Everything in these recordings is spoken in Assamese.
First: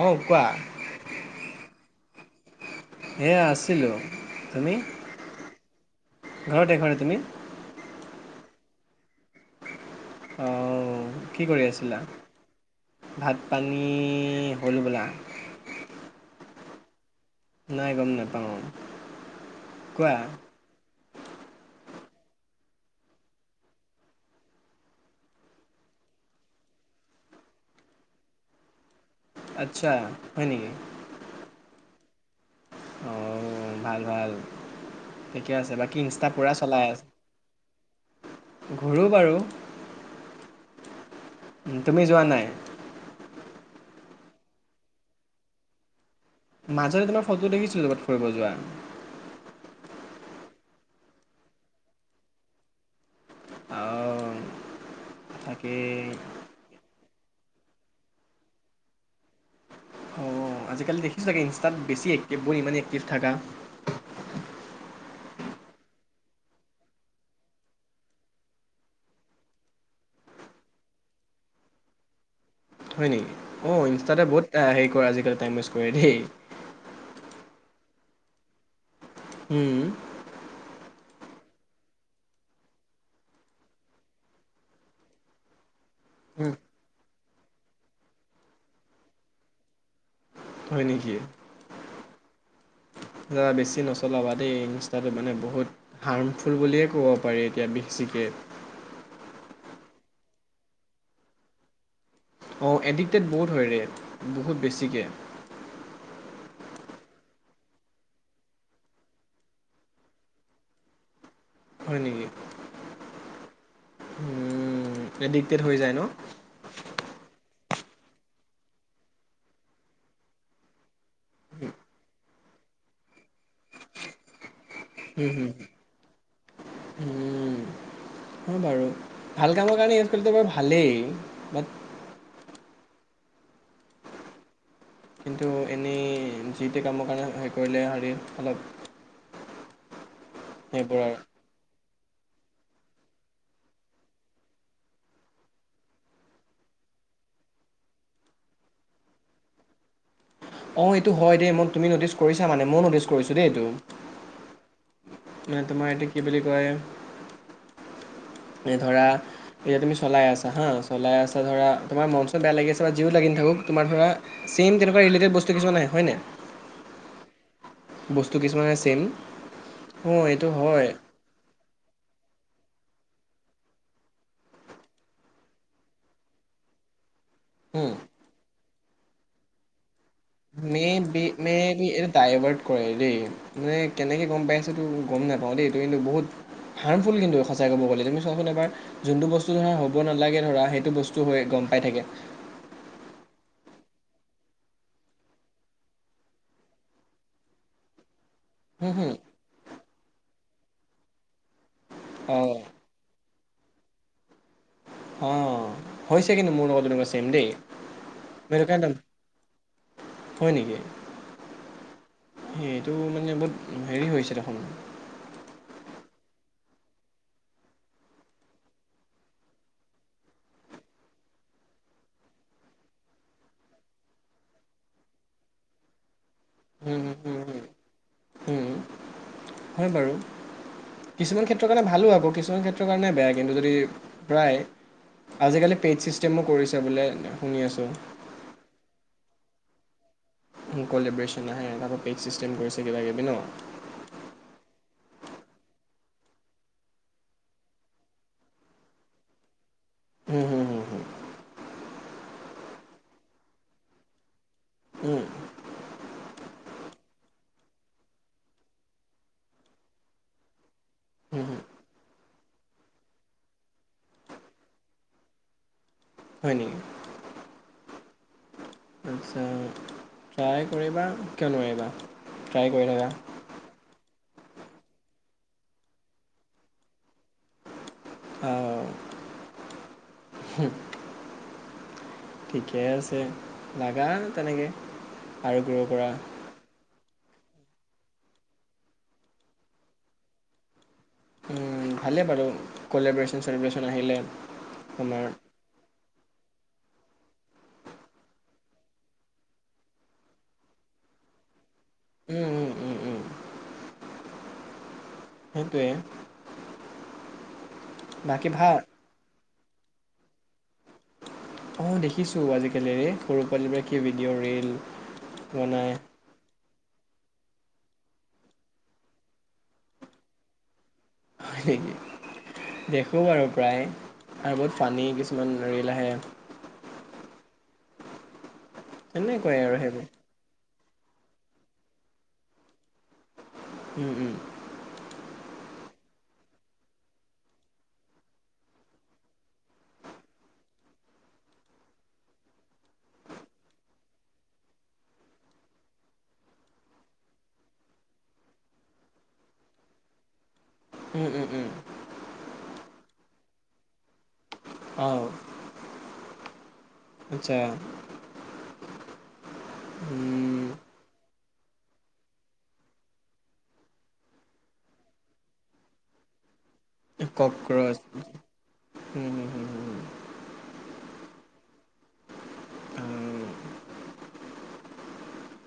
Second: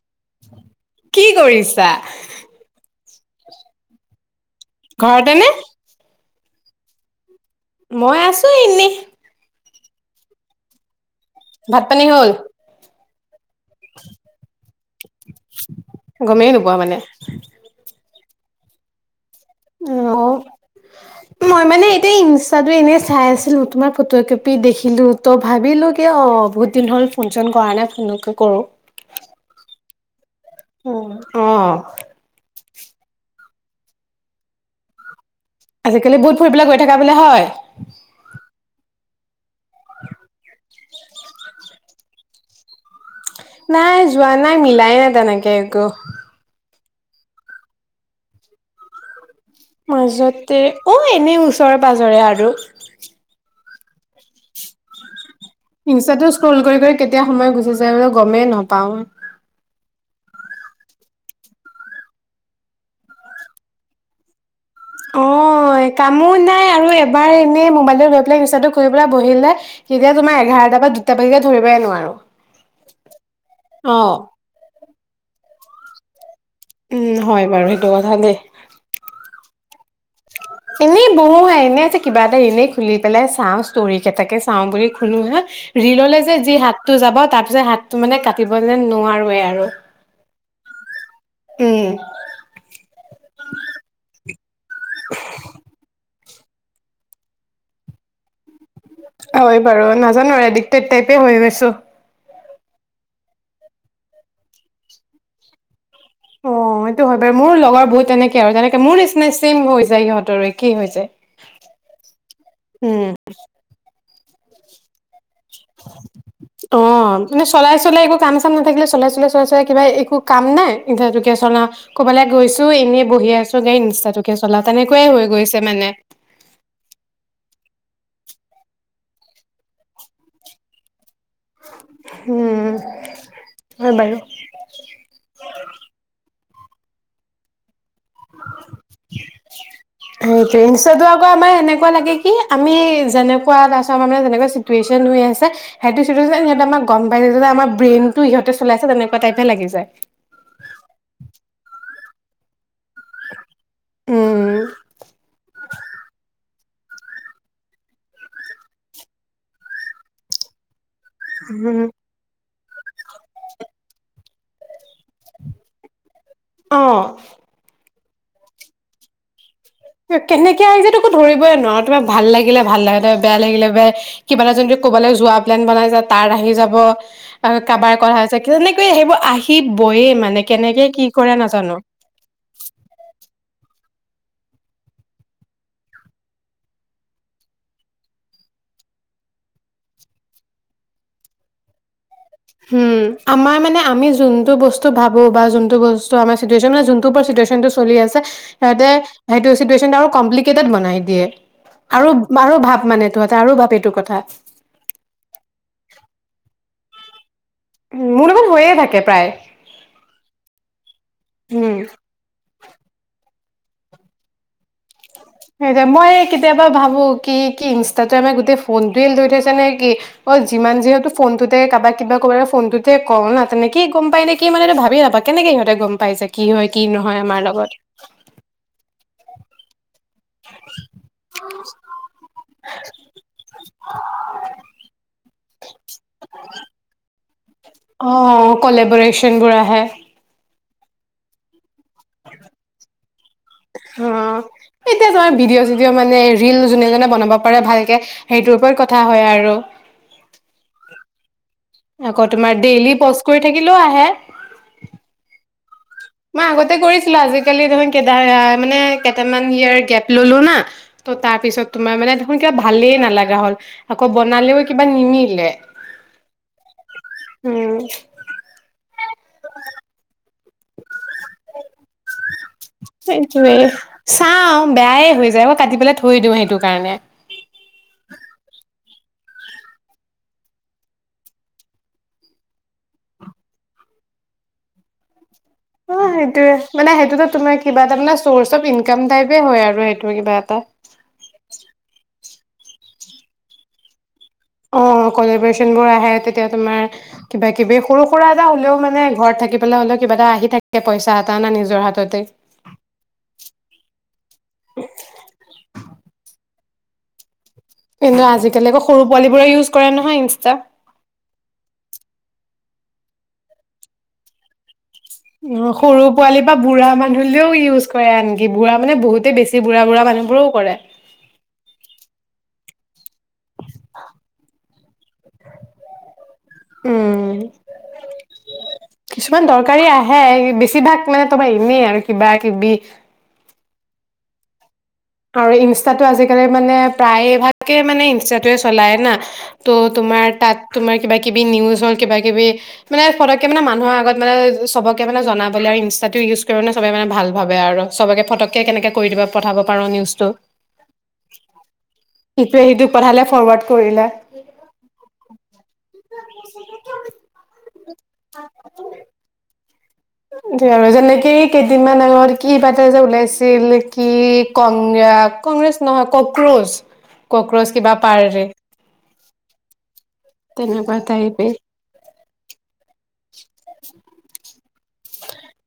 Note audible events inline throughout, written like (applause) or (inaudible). অঁ কোৱা কি কৰিছা? এয়া আছিলো, তুমি? ঘৰতে নে ঘৰতে ঘৰতে তুমি? মই আছো এনে। অ। কি কৰি ভাত আছিলা? পানী হ'ল ভাত পানী হ'ল হল হবলা। পোৱা মানে। অ। কোৱা। অ মই মানে এতিয়া ইনষ্টা এনেই চাই আছিলোঁ, তোমাৰ ফটো এটা দেখিলোঁ। ত' ভাবিলোঁ কি অ', বহুত দিন হ'ল ফোনচোন কৰা নাই, ফোনকে কৰোঁ। আচ্ছা। হয় নেকি উ, অ। অ', ভাল ভাল। ঠিকে আছে বাকী আজিকালি ইনষ্টা বহত ফুৰিবলে গৈ থাকা বোলে হয়? ঘোৰো বাৰু। (unintelligible) তুমি যোৱা নাই? নাই যোৱা নাই, মিলাই নাই তেনেকে একো। মাজতে তোমাৰ ফটো দেখিছোটো কৰবাত ফুৰিব যোৱা। মাজতে অ', এনে ওচৰে পাজৰে আৰু। অঁ তাকেই ইনষ্টা অঁ টো স্ক্ৰল কৰি কৰি কেতিয়া সময় গুচি যায় মানে গমেই নাপাওঁ। আজিকালি দেখিছা চাগে ইনষ্টাত বেছি এক্টিভ বোৰ ইমানেই এক্টিভ থাকা। অ কামো নাই আৰু এবাৰ এনে মোবাইলটো লৈ পেলাই ইনস্তা টো কৰি পেলাই বহিলে কেতিয়া তোমাৰ এঘাৰটা পৰা দুটা বজিকে ধৰিবই নোৱাৰো। হয় নেকি? অ', ইনষ্টাতে বহুতটা আজিকালি টাইম ৱেষ্ট কৰে দেই। উম', হয় বাৰু সেইটো কথা দেই। উম। এনেই বহুহে। এনেই যে কিবা এটা এনেই খুলি পেলাই চাওঁ, ষ্টৰি কেইটাকে চাওঁ বুলি খুলো হা ৰিললে যে যি উম, হাতটো যাব তাত (unintelligible) হাতটো মানে কাটিব যে নোৱাৰোৱে আৰু হয় নেকি? উম, (inaudible) বেছি নচলাবা দেই, ইনস্তা টো মানে বহুত হাৰ্ম (unintelligible) বুলিয়ে ক'ব পাৰি এতিয়া বেছিকে হয় বাৰু। নাজানো এডিকটেড টাইপে হৈ গৈছোঁ অ'', এডিক্টেড বহুত হয় ৰে। বহুত বেছিকে অ', এইটো হয় বাৰু, মোৰ লগৰবোৰ তেনেকে আৰু তেনেকে মোৰ নিচিনাই চেম হয় যায়, সিহঁতৰো একেই হয় যায়। হয় নেকি? উম। উম', এডিক্টেড হৈ যায় ন? অ মানে (inaudible) চলাই চলাই একো কাম চাম নাথাকিলে চলাই চলাই চলাই চলাই কিবা একো কাম নাই এতিয়া এইটোকে চলাও কবালে গৈছোঁ এনেই বহি আছো ইনষ্টা তোকে চলাও তেনেকুৱাই হৈ উম, হুম, গৈছে মানে অ' বাৰু, ভাল কামৰ কাৰণে ইউজ কৰিলে বাৰু ভালেই বাট উম'। হয় বাৰু। কিন্তু এনেই যিটো কামৰ কাৰণে হেৰি কৰিলে এই (unintelligible) (inaudible) (unintelligible) আকৌ আমাৰ এনেকে এনেকুৱা লাগে কি, আমি যেনেকুৱা তাৰ পিছত আমাৰ মানে চিটোৱেচন হৈ আছে, সেইটো চিটোৱাচন সিহঁতে আমাক গম পাই গৈছে যে, আমাৰ ব্ৰেইনতো ইহতে চলাইছে তেনেকুৱা টাইপে লাগি যায়। অ এইটো হয় দেই। মোক তুমি নটিচ কৰিছা মানে মইও (unintelligible) এইটো। উম তোমাৰ এইটো কি বুলি কৈ এ ধৰা, এতিয়া তুমি চলাই আছা হা। চলাই আচা ধৰা, উম তোমাৰ মন-চন বেয়া লাগি আছে যিও লাগি নাথাকক তোমাৰ ধৰা, ছেম তেনেকুৱা ৰিলেটেড বস্তু হয় নাই? অ'। বস্তু কিছুমানে ছেম কেনেকে আহি যে, তোকো ধৰিবই নোৱাৰো তোমাক ভাল লাগে লাগিলে ভাল লাগে, বেয়া লাগিলে বেয়াই, কিবা এটা যদি ক'বালৈ যোৱা প্লেন বনাই যায় তাত আহি যাব। আৰু উম কাৰবাৰ কৰা হৈছে, কিজানি এ সেইবোৰ আহিবয়ে মান মে, বি, মেবি, এইটো ডাইভাৰ্ট কৰে দেই, মে কেনেকে গম পাই আছা তুমি মই গম নাপাওঁ দেই, এইটো কিন্তু বহুত হাৰ্মফুল কিন্তু সঁচাই ক'ব গ'লে, তুমি চোৱাচোন এবাৰ যোনটো বস্তু ধৰা হ'ব নালাগে ধৰা সেইটো বস্তু হৈ গম পাই থাকে। হুম, আমাৰ মানে আমি যোনটো বস্তু ভাবো বা যোনটো বস্তু আমাৰ চিটুৱেচন মানে যোনটো ওপৰত চিটুৱেচনটো চলি আছে সেহঁতে হুম হুম সেইটোৱে চিটুএচ কম্প্লিকেটেদ বনাই দিয়ে আৰু বাৰু অঁ ভাপ মানে এইটো এটা আৰু ভাবে এইটো কথা। অঁ হৈছে কিন্তু মোৰ লগত এনেকুৱা চেম, দেই। মোৰ লগত হৈয়ে থাকে (unintelligible) প্ৰায় হয় নেকি, উম এইটো মানে বহুত হেৰি হৈছে দেখোন সেটোৱেই মই কেতিয়াবা ভাবো, কি, কি ইনষ্টাটোৱে আমাৰ গোটেই ফোনটোৱে লৈ থৈছে নে কি, অ', যিমান যি হক ফোনটোতে কাৰোবাক কিবা ক'ব লাগিলে ফোনটোতে কম না তেনেকেই গম পাই নে কি, মানে এইটো ভাবি নাপাওঁ, কেনেকে সিহঁতে গম পাই যে কি হয়, কি উম, নহয়, আমাৰ লগত (inaudible) উম, উম, হয় বাৰু কিছুমান ক্ষেত্ৰৰ কাৰণে ভালো আকৌ কিছুমান ক্ষেত্ৰৰ কাৰণে বেয়া, কিন্তু যদি প্ৰায় আজিকালি পেইড ছিষ্টেমো কৰিছে বোলে। শুনি আছোঁ অ কলাবৰেচন বোৰ আহে। কলেব্ৰচেন আহে। পেইড চিষ্টেম কৰিছে বিনো অ', এতিয়া যাৰ ভিডিঅ'-চিডিঅ' মানে ৰিল যোনে যোনে বনাব পাৰে ভালকে, সেইটোৰ ওপৰত কথা হয় আৰু উম উম উম উম আকৌ তোমাৰ ডেইলী প'ষ্ট কৰি থাকিলেও আহে, মই উম, আগতে কৰিছিলো, আজিকালি দেখোন, কেদা, মানে কেইটামান ইয়াৰ গেপ ললোঁ না, তো তাৰ হুম, হুম, পিছত তোমাৰ মানে দেখোন কিবা ভালেই নালাগা হ'ল, আকৌ বনালেও কিবা নিমিলে। (inaudible) উম। আচ্ছা ট্ৰাই কৰিবা কিয় নোৱাৰিবা? ট্ৰাই কৰি থাকা সেইটোৱেই। চাওঁ, বেয়ায়ে হৈ যায় অ, কাটি পেলাই থৈ দিওঁ সেইটো কাৰণে। অহ। ঠিকে আছে, লাগা তেনেকে। অ সেইটোয়ে, মানে সেইটোতো তোমাৰ কিবা তাৰমানে, চ'ৰ্চ অফ ইনকাম টাইপে হয় আৰু সেইটো কিবা এটা। ভালে বাৰু, কলেবৰেশ্যন-চলেবৰেশ্যন আহিলে। অ তোমাৰ কলেবৰেচন বোৰ আহে তেতিয়া তোমাৰ কিবা কিবি সৰু সুৰা এটা হলেও মানে ঘৰত থাকি পেলাই হলেও কিবা এটা আহি থাকে পইচা এটা না নিজৰ হাততে। উম উম উম উম সেইটোৱে কিন্তু বাকী আজিালি ভাল আক সৰু পোৱালিবোৰে ইউজ কৰে নহয় ইনষ্টা। অ দেখিছোঁ আজিকালিৰে সৰু পোৱালিবোৰে কি ভিডিঅ', ৰিল অ বনাই সৰু পোৱালি পা বুঢ়া মানু লেও ইউজ কৰে আনকি বুঢ়া মানে বহুতেই বেছি বুঢ়া বুঢ়া মানুহবোৰৰেও কৰে। (unintelligible) দেখো বাৰু প্ৰায় আৰু বহুত ফানী কিছুমান ৰিল আহে। উম, কিছুমান তেনেকুৱাই আৰু দৰকাৰী সেইবোৰ আহে বেছি (unintelligible) এনেই আৰু কিবা কিবি। উম উম আৰু ইনষ্টাটো আজিকালি মানে প্ৰায়ে ভাগে মানে ইনষ্টাটোৱে চলাই না ত তোমাৰ তাত তোমাৰ কিবা কিবি নিউজ হল কিবা কিবি মানে ফটককে মানে মানুহৰ আগত মানে সবকে মানে জনাবলে আৰু ইনষ্টাটো ইউজ কৰে মানে সবে মানে ভাল ভাবে আৰু চবকে ফটককে কেনেকে কৰি দিব পঠাব পাৰোঁ নিউজটো উম উম উম ইটোৱে সিটোক পঠালে ফৰ অঁ আচ্ছা। (inaudible) উম (unintelligible) এই কেইদিনমান আগত কিবাতা যে ওলাইছিল কি কংগ্ৰ কংগ্ৰেছ নহয় কক্ৰোচ কক্ৰোচ কিবা কক্ৰচ পাৰ্টি। উম হুম হুম হুম তেনেকুৱা টাইপেই। উম (inaudible)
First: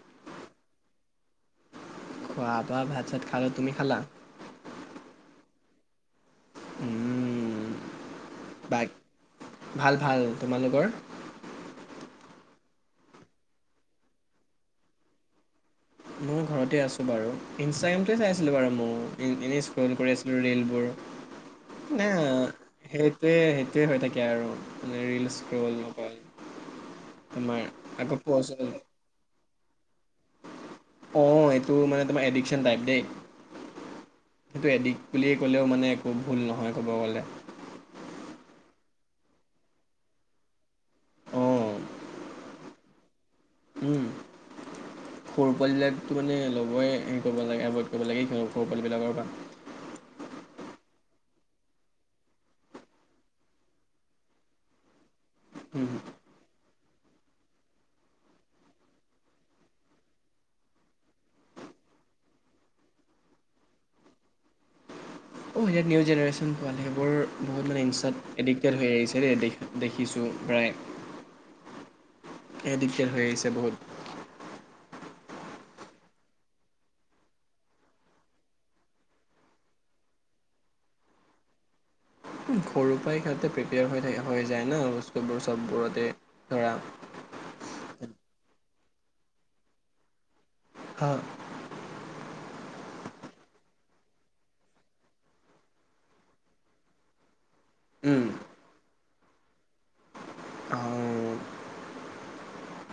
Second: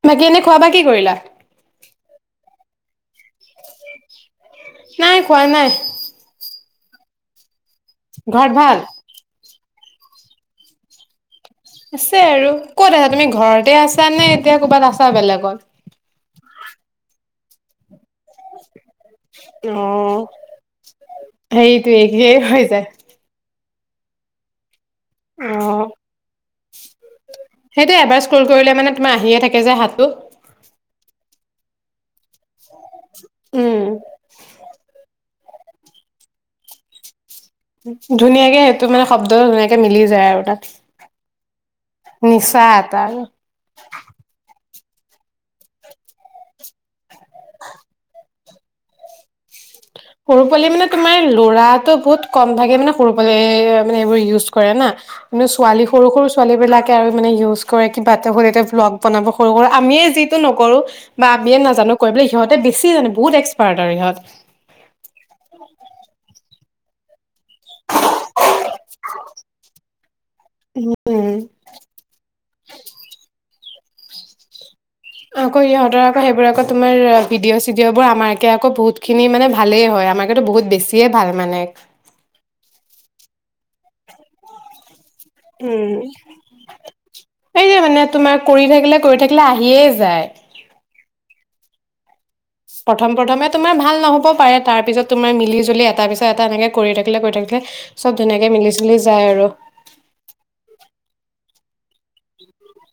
বাকী এনে খোৱা-বোৱা কি কৰিলা? আপা ভাত-চাত খালো। তুমি খালা? নাই খোৱা নাই। উম ঘৰত ভাল? বাক ভাল ভাল। তোমালোকৰ? আছে আৰু। ক'ত আছা তুমি ঘৰতে আছা নে এতিয়া ক'বাত আছা বেলেগত? মই ঘৰতে আছোঁ বাৰু ইনষ্টাগ্ৰামটোৱে চাই আছিলোঁ বাৰু মইও। এনেই অ স্ক্ৰল কৰি আছিলো ৰিলবোৰ সেইটোৱে একেই (unintelligible) হৈ যায় সেইটোৱে সোটোৱেই হৈ থাকে আৰু। মানে ৰিল অ স্ক্ৰল অকল আমাৰ আকৌ (inaudible) কে যে হাতটো। অ এইটো মানে তোমাৰ এডিকচন টাইপ দেই। উম সেইটো এদিক (inaudible) বুলিয়ে ক'লেও মানে একো ভুল নহয় ক'ব গ'লে। ধুনীয়াকে সেইটো মানে শব্দ ধুনীয়াকে মিলি যায় আৰু তাত অঁ নিচা এটা উম সৰু পোৱালিবিলাকতো মানে লবই হেৰি কৰিব নালাগে এভইড কৰিব লাগে সৰু পোৱালিবিলাকৰ পৰা। সৰু পোৱালি মানে তোমাৰ ল'ৰাটো বহুত কম ভাগে মানে সৰু পোৱালি মানে এইবোৰ ইউজ কৰে না। কিন্তু ছোৱালী সৰু সৰু ছোৱালী বিলাকে কে আৰু মানে ইউজ কৰে কিবা এটা হ'ল এতিয়া ভ্লগ বনাব সৰু-সুৰা আমিয়ে যিটো নকৰো বা আমিয়ে নাজানো কৰিবলে সিহঁতে বেছি জানো বহুত এক্সপাৰ্ট আৰু সিহঁত। অ' সেই নিউ জেনেৰেশ্যন পোৱালি সেইবোৰ বহুত মানে ইনষ্টাত এডিক্টেড হৈ আহিছে দেই দে দেখিছোঁ প্ৰায় উম এ দিগদাৰ হৈ আহিছে বহুত আকৌ ইহঁতৰ আকৌ সেইবোৰ আকৌ তোমাৰ ভিডিঅ' চিডিঅ'বোৰ আমাৰকে আকৌ বহুত খিনি মানে ভালেই হয় আমাৰো বহুত বেছিয়ে ভাল মানে সৰুৰ পৰাই সিহঁতে প্ৰিপেয়াৰ হৈ থাকে হৈ যায় না বস্তু উম সেই যে মানে তোমাৰ কৰি থাকিলে কৰি থাকিলে আহিয়ে যায় হা প্ৰথম প্ৰথমে তোমাৰ ভাল নহ'ব পাৰে তাৰ পিছত তোমাৰ মিলিজুলি এটা পিছত এটা এনেকে কৰি থাকিলে কৰি থাকিলে চব উম ধুনীয়াকে মিলি-জুলি যায় আৰু অ'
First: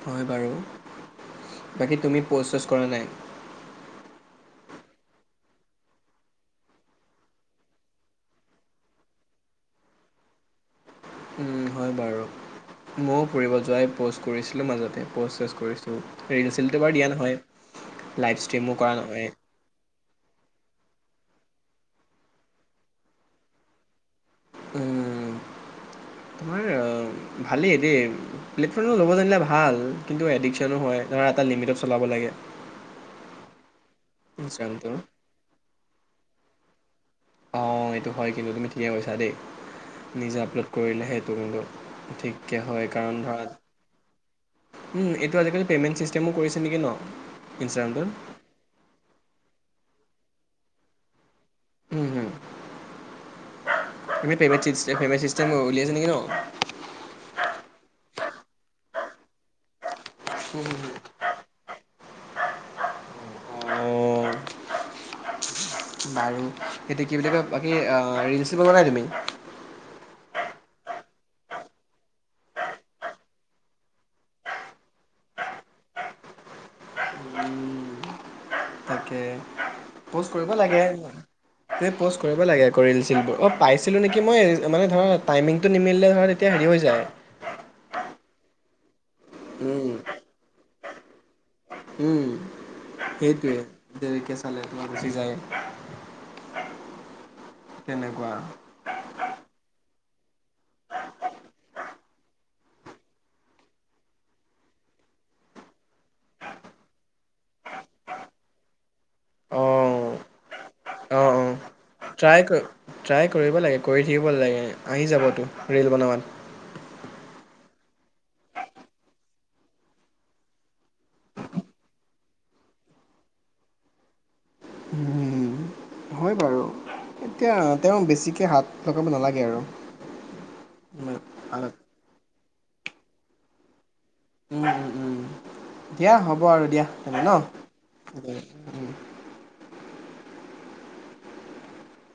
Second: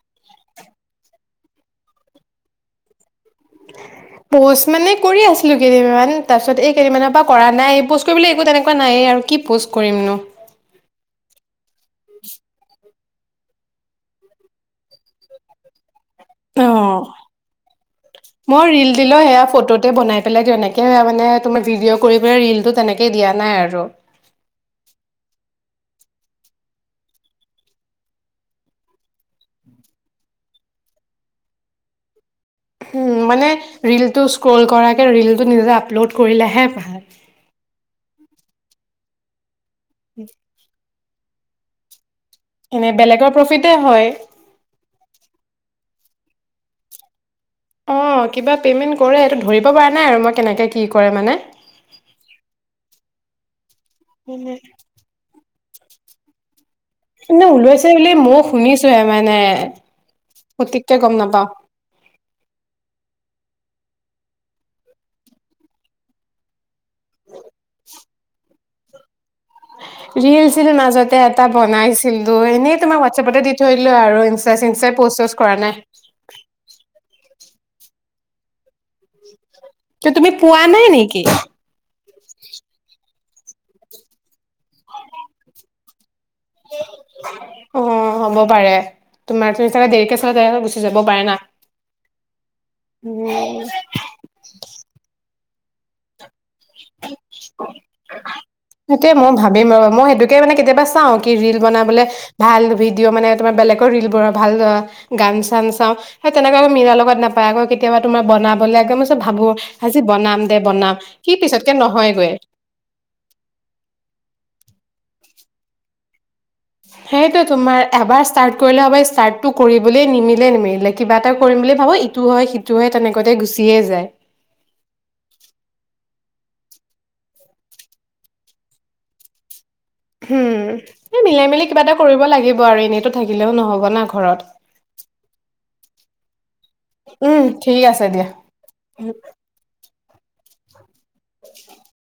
হয় বাৰু বাকী তুমি পোজ-চোজ কৰা নাই? প'ষ্ট মানে কৰি আছিলো কেইদিন তাৰপিছ এই কেইদিনমান পৰা কৰা নাই কৰিব একো তেনেকুৱা নাইয়ে আৰু কি প'ষ্ট কৰিমনো। মইও ফুৰিব যোৱাই প'ষ্ট কৰিছিলোঁ মাজতে প'ষ্ট চোজ কৰিছিলো। অ ৰিল-চিলটো বাৰু দিয়া নহয়। লাইভ মই ষ্ট্ৰীমো ৰিল কৰা দিলেও নহয়ে। সেয়া ফটোতে বনাই পেলাই দি এনেকে মানে তোমাৰ ভিডিঅ' কৰি পেলাই ৰিলটো তেনেকে দিয়া নাই আৰু। উম। তোমাৰ ভালেই দেই প্লেটফৰ্মবোৰ ল'ব জানিলে ভাল। কিন্তু এডিকশ্বন হয়। ধৰা এটা লিমিটত চলাব লাগে। উম। মানে ৰিলটো স্ক্ৰ'ল ইনষ্টাগ্ৰামটো কৰাকে ৰিলটো নিজে আপলোড কৰিলেহে (unintelligible) অ' এইটো হয় কিন্তু তুমি ঠিকে কৈছা দেই। নিজে আপলোড কৰিলেহে সেইটো কিন্তু ঠিক কে হয় এনে কাৰণ বেলেগৰ ধৰা প্ৰফিতে হয় উম এইটো আজিকালি পেমেন্ট চিষ্টেমো কৰিছে (unintelligible) নেকি ন' ইনষ্টাগ্ৰামটোত অ' কিবা পেমেণ্ট কৰে এইটো ধৰিব পাৰ নাই আৰু মই কেনেকে কি কৰে মানে উম হম আমি (unintelligible) বহুত উলিয়াইছে নেকি ন'? এনে ওলাইছে বুলি ময়ো শুনিছোহে মানে হুম হুম হুম। সঠিককে গম নাপাও‍ঁ। অ' বাৰু সেটি কি বুলি কয় বাকী অ' ৰিলচ (unintelligible) নাই তুমি ৰিল- চিল মাজতে এটা বনাইছিলো এনেই তোমাক হোৱাটছআপতে দি থৈলো আৰু ইনষ্টা- চিনষ্টা পষ্ট- চষ্ট কৰা নাই। তাকে উ (unintelligible) প'ষ্ট কৰিব লাগে। পষ্ট' কৰিব লাগে আকৌ ৰিল চিলবোৰ। অঁ পাইছিলোঁ নেকি মই। মানে ধৰা টাইমিংটো নিমিলে ধৰা তেতিয়া হেৰি হৈ অ' যায় হ'ব পাৰে তোমাৰ টো চাগে উম দেৰিকে চালে গুচি যাব পাৰে না। উম উম সেইটোৱে দেৰিকে চালে তোমাৰ গুচি যায়। তেনেকুৱা সেইটোয়ে মই ভাবিম ৰ'বা মই সেইটোকে মানে কেতিয়াবা চাওঁ কি ৰিল বনাবলে ভাল ভিডিঅ' মানে তোমাৰ বেলেগৰ ৰিল বোৰ ভাল গান চান চাওঁ সেই তেনেকুৱা মিলাৰ লগত নাপায় আকৌ কেতিয়াবা তোমাৰ বনাবলৈ ভাবো আজি অ', বনাম বনাম অ', কি অ', পিছত ট্ৰাই কৰিম ট্ৰাই কৰিব লাগে কৰি থাকিব লাগে আহি যাবতো ৰিল বনোৱাত সেইটোৱে টো তোমাৰ এবাৰ স্তাৰ্ত কৰিলে হব পায়। স্তাৰ্ত কৰিবলৈ নিমিলে নিমিলে। কিবা এটা কৰিম বুলি ভাবো ইটো হয় সিটো হয় তেনেকোৱাতে গুচিয়ে যায়। উম, হয় বাৰু। এতিয়া তেওঁ বেছিকে হাত লগাব নালাগে আৰু হম উম, এই মিলাই মেলি কিবা এটা কৰিব লাগিব আৰু এনেই টো থাকিলেও নহ'ব না ঘৰত উম উম উম দিয়া হ'ব বাৰো উম ঠিক আছে দিয়া।